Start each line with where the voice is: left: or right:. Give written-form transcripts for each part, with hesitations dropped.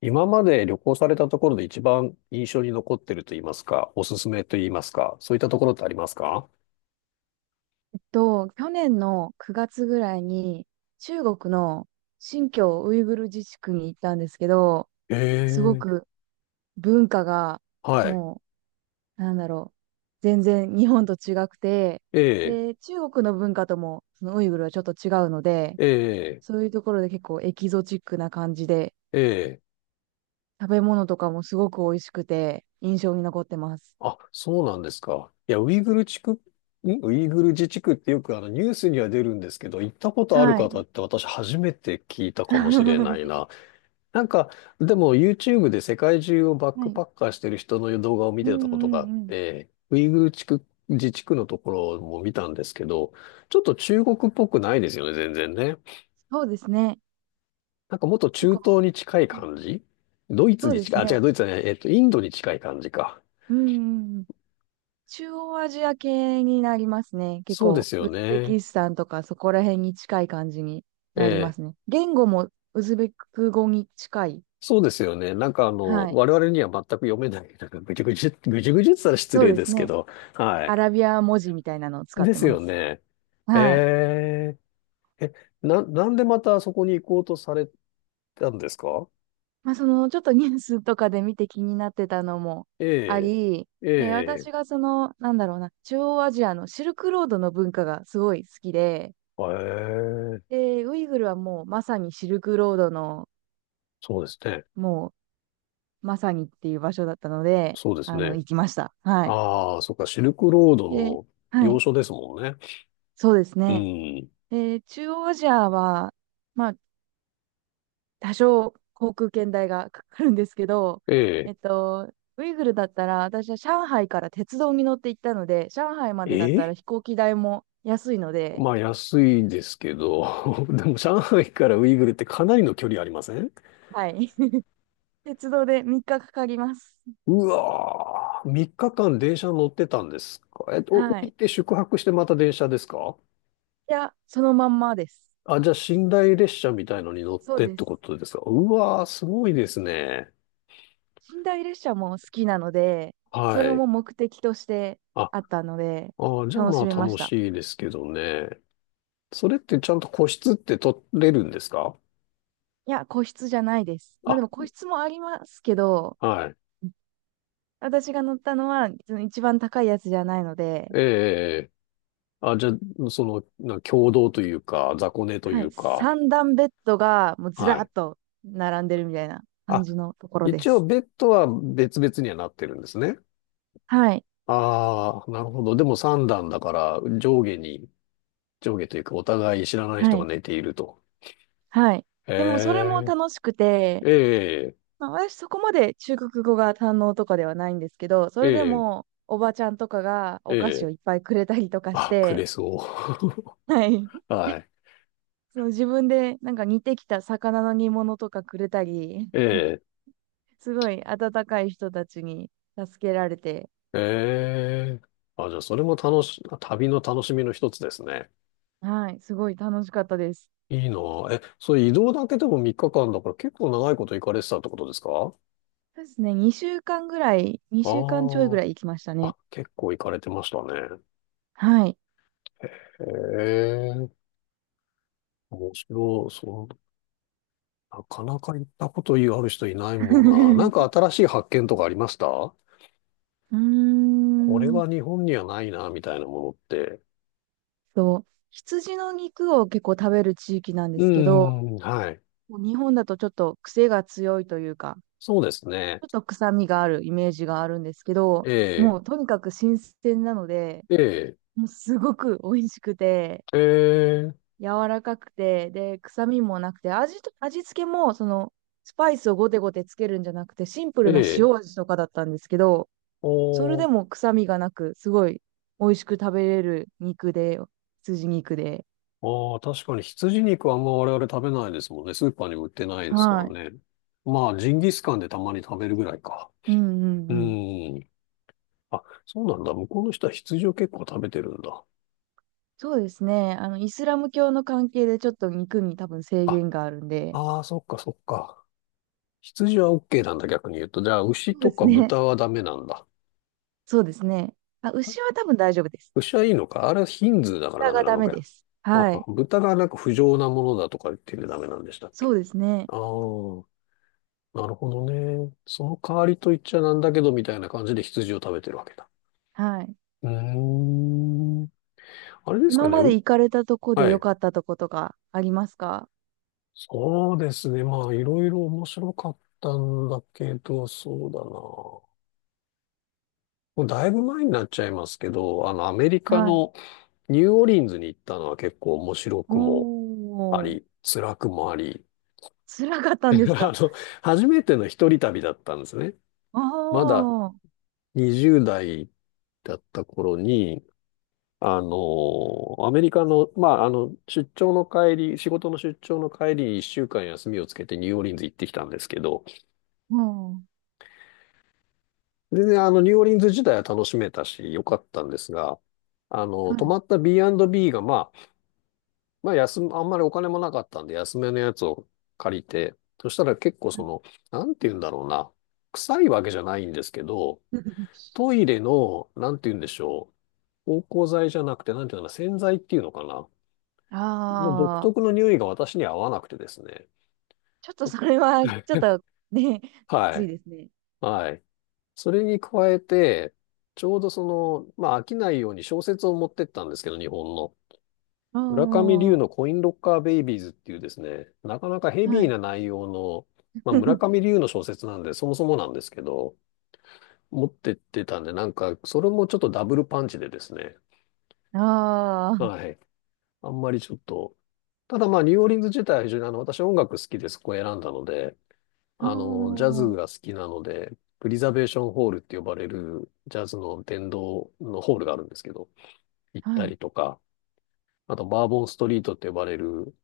left: 今まで旅行されたところで一番印象に残ってると言いますか、おすすめと言いますか、そういったところってありますか？
right: 去年の9月ぐらいに中国の新疆ウイグル自治区に行ったんですけど、すご
left: ええ、
right: く文化が
left: はい。
right: もう、なんだろう、全然日本と違くて、
left: ええ、
right: で、中国の文化ともそのウイグルはちょっと違うので、
left: ええ、
right: そういうところで結構エキゾチックな感じで、
left: ええ。
right: 食べ物とかもすごく美味しくて印象に残ってます。
left: あ、そうなんですか。いや、ウイグル地区、ウイグル自治区ってよくあのニュースには出るんですけど、行ったことある
right: は
left: 方
right: い。
left: って私初めて聞いたかもしれない な。なんか、でも YouTube で世界中をバッ
right: は
left: クパ
right: い。
left: ッカーしてる人の動画を見
right: うん
left: てたこと
right: う
left: があっ
right: んうん。
left: て、ウイグル地区、自治区のところも見たんですけど、ちょっと中国っぽくないですよね、全然ね。
right: そうですね。
left: なんかもっと
right: 結
left: 中
right: 構、
left: 東に近い感じ、ドイツ
right: そう
left: に
right: で
left: 近
right: す
left: い、あ、違う、
right: ね。
left: ドイツじゃない、インドに近い感じか。
right: うんうんうん。中央アジア系になりますね。結
left: そうで
right: 構、
left: すよ
right: ウズベ
left: ね。
right: キスタンとかそこら辺に近い感じに
left: え
right: なりま
left: え、
right: すね。言語もウズベク語に近い。
left: そうですよね。なんかあの、
right: はい。
left: 我々には全く読めない、なんかぐじゅぐじゅ、ぐじゅぐじゅって言ったら失
right: そう
left: 礼
right: で
left: で
right: す
left: すけ
right: ね。
left: ど、はい。
right: アラビア文字みたいなのを使っ
left: で
right: て
left: す
right: ま
left: よ
right: す。
left: ね。
right: はい。
left: へー、なんでまたそこに行こうとされたんですか？
right: ちょっとニュースとかで見て気になってたのも
left: え
right: あ
left: え、
right: り、
left: え
right: で、
left: え、
right: 私がその、なんだろうな、中央アジアのシルクロードの文化がすごい好きで、
left: ええ、
right: で、ウイグルはもうまさにシルクロードの
left: そうですね。
right: もうまさにっていう場所だったので、
left: そうですね。
right: 行きました。はい。
left: ああ、そっか、シルクロード
right: で、
left: の
right: は
left: 要
right: い。
left: 所ですもんね。
right: そうです
left: う
right: ね。
left: ん。
right: で、中央アジアは、まあ、多少航空券代がかかるんですけど、
left: ええ、
right: ウイグルだったら、私は上海から鉄道に乗って行ったので、上海ま
left: え
right: でだったら
left: え、
right: 飛行機代も安いので、
left: まあ安いですけど、でも上海からウイグルってかなりの距離ありません？
right: はい。鉄道で3日かかかります。
left: うわー、3日間電車乗ってたんですか？降
right: は
left: り
right: い。
left: て宿泊してまた電車ですか？
right: いや、そのまんまです。
left: あ、じゃあ、寝台列車みたいのに乗っ
right: そう
left: てっ
right: で
left: て
right: す。
left: ことですか？うわー、すごいですね。
right: 寝台列車も好きなので、そ
left: は
right: れ
left: い。
right: も目的として
left: あ、あ
right: あったので、
left: ー、じゃあ
right: 楽
left: まあ
right: しめまし
left: 楽
right: た。
left: しいですけどね。それってちゃんと個室って取れるんですか？
right: いや、個室じゃないです。まあでも
left: あ、
right: 個室もありますけど、
left: はい。
right: 私が乗ったのはその一番高いやつじゃないので、
left: ええ、ええ、あ、じゃあ、その、共同というか、雑魚寝とい
right: はい、
left: うか、
right: 三段ベッドがもうず
left: は
right: ら
left: い。
right: っと並んでるみたいな感
left: あ、
right: じのところで
left: 一応
right: す。
left: ベッドは別々にはなってるんですね。
right: はい、
left: ああ、なるほど。でも三段だから、上下に、上下というか、お互い知らない
right: は
left: 人が
right: い、
left: 寝ていると。
right: はい。
left: へ
right: でもそれも
left: え。
right: 楽しくて、
left: ええ、
right: まあ、私そこまで中国語が堪能とかではないんですけど、そ
left: え
right: れで
left: え、
right: もおばちゃんとかが
left: え
right: お菓子を
left: え、
right: いっぱいくれたりとかし
left: あ、くれ
right: て、
left: そ
right: はい。
left: う。はい。
right: その自分でなんか煮てきた魚の煮物とかくれたり、
left: ええ、
right: すごい温かい人たちに助けられて、
left: ええ。あ、じゃあ、それも楽し、旅の楽しみの一つですね。
right: はい、すごい楽しかったです。
left: いいなあ。え、それ移動だけでも3日間だから結構長いこと行かれてたってことですか？
right: そうですね、
left: あ、
right: 2週間ちょいぐ
left: あ
right: らい行きましたね。
left: あ、結構行かれてましたね。
right: はい。
left: へえ、面白い。そう、なかなか行ったことある人いないもんな。なんか 新しい発見とかありました？
right: うー
left: これ
right: ん
left: は日本にはないな、みたいなものって。
right: と、羊の肉を結構食べる地域なんで
left: う
right: すけど、
left: ーん、はい。
right: もう日本だとちょっと癖が強いというか、
left: そうですね。
right: ちょっと臭みがあるイメージがあるんですけ
left: え
right: ど、
left: え、
right: もうとにかく新鮮なので、
left: ええ、
right: もうすごく美味しくて、
left: ええ、
right: 柔らかくて、で、臭みもなくて、味付けも、スパイスをゴテゴテつけるんじゃなくて、シンプル
left: え
right: な
left: え、
right: 塩味とかだったんですけど、それ
left: お
right: で
left: ー、
right: も臭みがなく、すごい美味しく食べれる肉で、羊肉で。
left: ああ、確かに羊肉はあんま我々食べないですもんね。スーパーにも売ってないですか
right: はい。
left: らね。まあ、ジンギスカンでたまに食べるぐらいか。
right: うんうん
left: う
right: うん。
left: ん。あ、そうなんだ。向こうの人は羊を結構食べてるんだ。
right: そうですね。イスラム教の関係でちょっと肉に多分制
left: あ、
right: 限があるんで、
left: ああ、そっかそっか。羊は OK なんだ、逆に言うと。じゃあ、牛
right: そう
left: と
right: です
left: か
right: ね。
left: 豚はダメなんだ。
right: そうですね。あ、牛は多分大丈夫です。
left: 牛はいいのか、あれはヒンズーだから
right: 豚
left: ダメ
right: が
left: な
right: ダ
left: の
right: メ
left: か
right: で
left: よ。
right: す。は
left: あ、
right: い。
left: 豚がなんか不浄なものだとか言ってダメなんでしたっ
right: そ
left: け？
right: うですね。
left: ああ、なるほどね。その代わりと言っちゃなんだけど、みたいな感じで羊を食べてるわけだ。
right: はい。
left: うーん。あれですか
right: 今
left: ね。
right: まで行かれたとこで
left: は
right: 良
left: い。
right: かったとことかありますか？
left: そうですね。まあ、いろいろ面白かったんだけど、そうだな。もうだいぶ前になっちゃいますけど、あの、アメリカ
right: はい。
left: のニューオリンズに行ったのは結構面白
right: お
left: くもあ
right: ー、
left: り、辛くもあり、
right: 辛かっ たんです
left: あ
right: か？
left: の、初めての一人旅だったんですね。
right: あ
left: まだ
right: あー、
left: 20代だった頃に、あの、アメリカの、まあ、あの、出張の帰り、仕事の出張の帰り、一週間休みをつけてニューオーリンズ行ってきたんですけど、
right: うん。は
left: 全然あの、ニューオーリンズ自体は楽しめたし、良かったんですが、あの、泊
right: い。
left: まった B&B が、まあ、まあ、休む、あんまりお金もなかったんで、安めのやつを借りて、そしたら結構その、なんて言うんだろうな、臭いわけじゃないんですけど、トイレの、なんて言うんでしょう、芳香剤じゃなくて、なんていうのかな、洗剤っていうのかな。の独
right: ああ、
left: 特の匂いが私には合わなくてですね。は
right: ちょっ
left: い。
right: とね、き
left: は
right: つい
left: い。
right: ですね。
left: それに加えて、ちょうどその、まあ飽きないように小説を持ってったんですけど、日本の。
right: あ
left: 村上龍
right: あ、
left: のコインロッカーベイビーズっていうですね、なかなかヘ
right: は
left: ビー
right: い。
left: な内容の、まあ村上 龍の小説なんで、そもそもなんですけど、持ってってたんで、なんか、それもちょっとダブルパンチでですね。
right: ああ、
left: はい。あんまりちょっと、ただまあ、ニューオーリンズ自体は非常にあの、私音楽好きでそこを選んだので、
right: あ
left: あの、ジャ
right: あ、
left: ズが好きなので、プリザベーションホールって呼ばれるジャズの殿堂のホールがあるんですけど、行っ
right: は
left: た
right: い。
left: りとか、あとバーボンストリートって呼ばれる、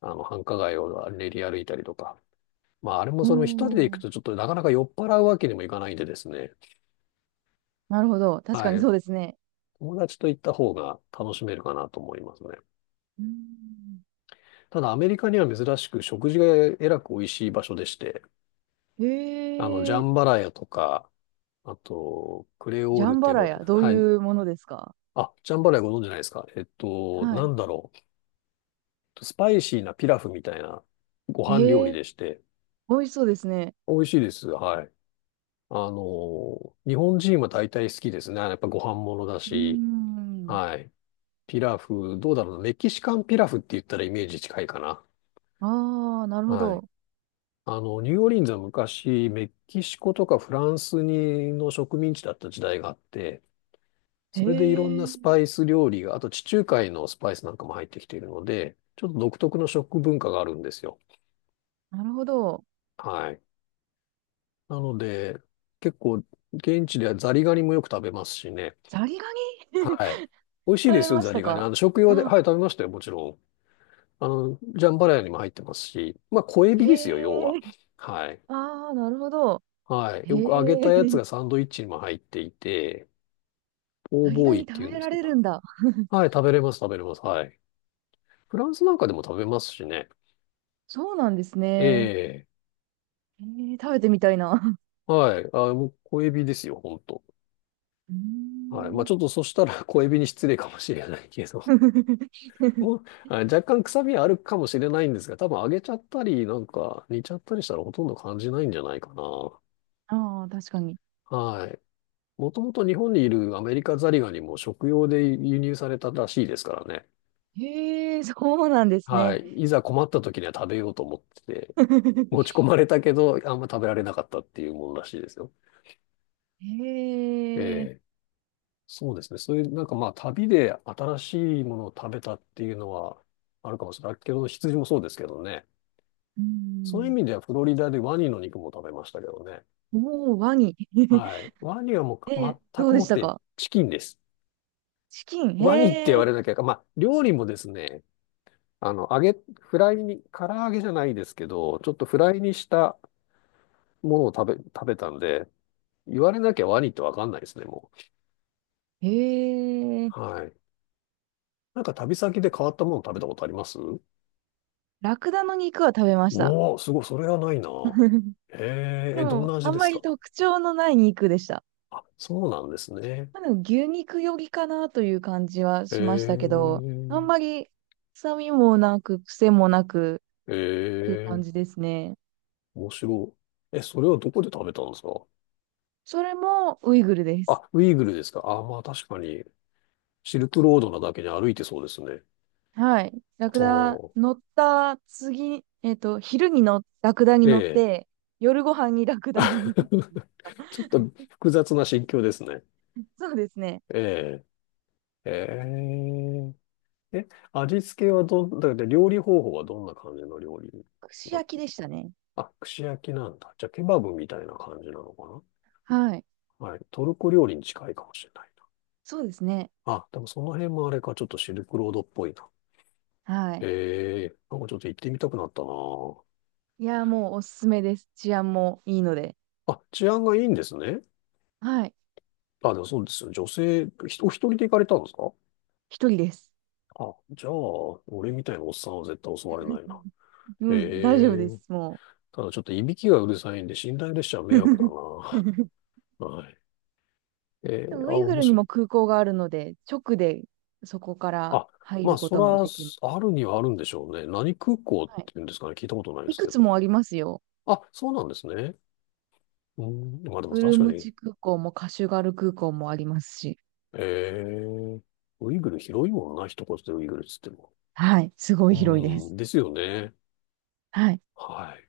left: あの、繁華街を練り歩いたりとか。まあ、あれも
right: お
left: その一人で行く
right: ー、
left: とちょっとなかなか酔っ払うわけにもいかないんでですね。
right: なるほど。確
left: は
right: かに
left: い。
right: そうですね。
left: 友達と行った方が楽しめるかなと思いますね。
right: うん。
left: ただアメリカには珍しく食事がえらく美味しい場所でして、
right: へ
left: あの、ジャ
right: え、
left: ンバラヤとか、あと、クレオ
right: ジ
left: ー
right: ャ
left: ルっ
right: ン
left: て
right: バ
left: 呼
right: ラ
left: ばれ
right: ヤ、
left: る、
right: どう
left: はい、
right: いうものですか？
left: あ、ジャンバラヤご存知ないですか？
right: は
left: な
right: い。
left: んだろう。スパイシーなピラフみたいなご飯料
right: へ
left: 理
right: え、
left: でして、
right: 美味しそうですね。
left: 美味しいです。はい。あの、日本人は大体好きですね。やっぱご飯ものだ
right: うー
left: し、
right: ん。
left: はい。ピラフ、どうだろうな。メキシカンピラフって言ったらイメージ近いかな。
right: ああ、なるほ
left: はい。
right: ど。
left: あの、ニューオーリンズは昔、メキシコとかフランスにの植民地だった時代があって、
right: へ
left: それでいろんな
right: え、
left: スパイス料理が、あと地中海のスパイスなんかも入ってきているので、ちょっと独特の食文化があるんですよ。
right: なるほど。
left: はい。なので、結構、現地ではザリガニもよく食べますしね。
right: ザリガニ
left: はい。
right: 食
left: 美味しいで
right: べ
left: すよ、
right: ま
left: ザ
right: し
left: リ
right: た
left: ガニ。
right: か？
left: あの、食用で、は
right: あ、
left: い、食べましたよ、もちろん。あの、ジャンバラヤにも入ってますし、まあ、小エビ
right: へ
left: ですよ、要は。
right: え、
left: はい。
right: ああ、なるほど。
left: はい。
right: へ
left: よく揚げた
right: え、
left: やつがサンドイッチにも入っていて、ポー
right: ザリガ
left: ボーイっ
right: ニ
left: て
right: 食
left: 言うん
right: べ
left: です
right: ら
left: け
right: れ
left: ど。
right: るんだ。
left: はい、食べれます、食べれます。はい。フランスなんかでも食べますしね。
right: そうなんですね。
left: ええ、
right: へえ、食べてみたいな。
left: はい。あ、もう小エビですよ、ほんと。
right: うー
left: はい。まあ
right: ん
left: ちょっとそしたら 小エビに失礼かもしれないけど、もう、はい、若干臭みはあるかもしれないんですが、多分揚げちゃったり、なんか煮ちゃったりしたらほとんど感じないんじゃないかな。
right: ああ、確かに。
left: はい。もともと日本にいるアメリカザリガニも食用で輸入されたらしいですからね。
right: へえ、そうなんです
left: は
right: ね。
left: い。いざ困った時には食べようと思ってて、持ち込 まれたけど、あんま食べられなかったっていうものらしいですよ。
right: へ
left: え
right: え、
left: え、そうですね。そういう、なんかまあ、旅で新しいものを食べたっていうのはあるかもしれないけど、羊もそうですけどね。
right: う
left: そういう意
right: ん。
left: 味ではフロリダでワニの肉も食べましたけどね。
right: もうワニ。
left: はい。ワニはもう
right: え、
left: 全
right: どう
left: く
right: で
left: もっ
right: した
left: て
right: か？
left: チキンです。
right: チキン。
left: ワニって言
right: へ
left: わ
right: え、
left: れなきゃ、まあ、料理もですね、あの、揚げ、フライに、唐揚げじゃないですけど、ちょっとフライにしたものを食べたんで、言われなきゃワニってわかんないですね、も
right: へえ。
left: う。はい。なんか旅先で変わったもの食べたことあります？
right: ラクダの肉は食べました。
left: おお、すごい、それはないな。へえー、
right: で
left: どん
right: も、
left: な
right: あ
left: 味
right: ん
left: で
right: ま
left: す
right: り
left: か？
right: 特徴のない肉でした。
left: あ、そうなんですね。
right: まあ、でも牛肉よりかなという感じは
left: へ
right: しまし
left: え
right: たけど、あん
left: ー、
right: まり臭みもなく、癖もなく
left: へ
right: という
left: え
right: 感
left: ー、
right: じですね。
left: 面白い。え、それはどこで食べたんですか？
right: それもウイグルです。
left: あ、ウイグルですか？あ、まあ確かに、シルクロードなだけに歩いてそうですね。
right: はい。ラク
left: あ
right: ダ
left: ー、
right: 乗った次、昼にのラクダに
left: え
right: 乗っ
left: え。
right: て、夜ご飯にラクダの肉。
left: ち ょっと複雑な心境ですね。
right: そうですね。
left: ええ、ええ、え、味付けはどん、だって料理方法はどんな感じの料理？
right: 串焼きでしたね。
left: あ、串焼きなんだ。じゃあ、ケバブみたいな感じなのか
right: はい。
left: な。はい。トルコ料理に近いかもしれない
right: そうですね。
left: な。あ、でもその辺もあれか、ちょっとシルクロードっぽいな。
right: はい。
left: ええ、なんかちょっと行ってみたくなったな
right: いやー、もうおすすめです。治安もいいので。
left: あ。あ、治安がいいんですね。
right: はい。
left: あ、でもそうですよ。女性、お一人で行かれたんですか？
right: 一人です。
left: あ、じゃあ、俺みたいなおっさんは絶対襲われな いな。
right: うん、大丈夫
left: え
right: で
left: え、
right: す。も
left: ただちょっといびきがうるさいんで、寝台列車は迷惑だ
right: う。
left: な。はい。え
right: で
left: え、
right: も
left: あ、
right: ウイグ
left: 面
right: ルに
left: 白い。
right: も空港があるので、直でそこから
left: あ、
right: 入
left: まあ、
right: るこ
left: そ
right: とも
left: ら、
right: できます。
left: あるにはあるんでしょうね。何空港っ
right: はい。
left: ていうんですかね。聞いたことないで
right: い
left: す
right: く
left: け
right: つ
left: ど。
right: もありますよ。
left: あ、そうなんですね。うん、まあでも
right: ウ
left: 確
right: ル
left: か
right: ム
left: に、
right: チ空港もカシュガル空港もありますし、
left: えー、ウイグル広いもんな、一言でウイグルっつっても。
right: はい、すごい広いで
left: うん、
right: す。
left: ですよね。
right: はい。
left: はい。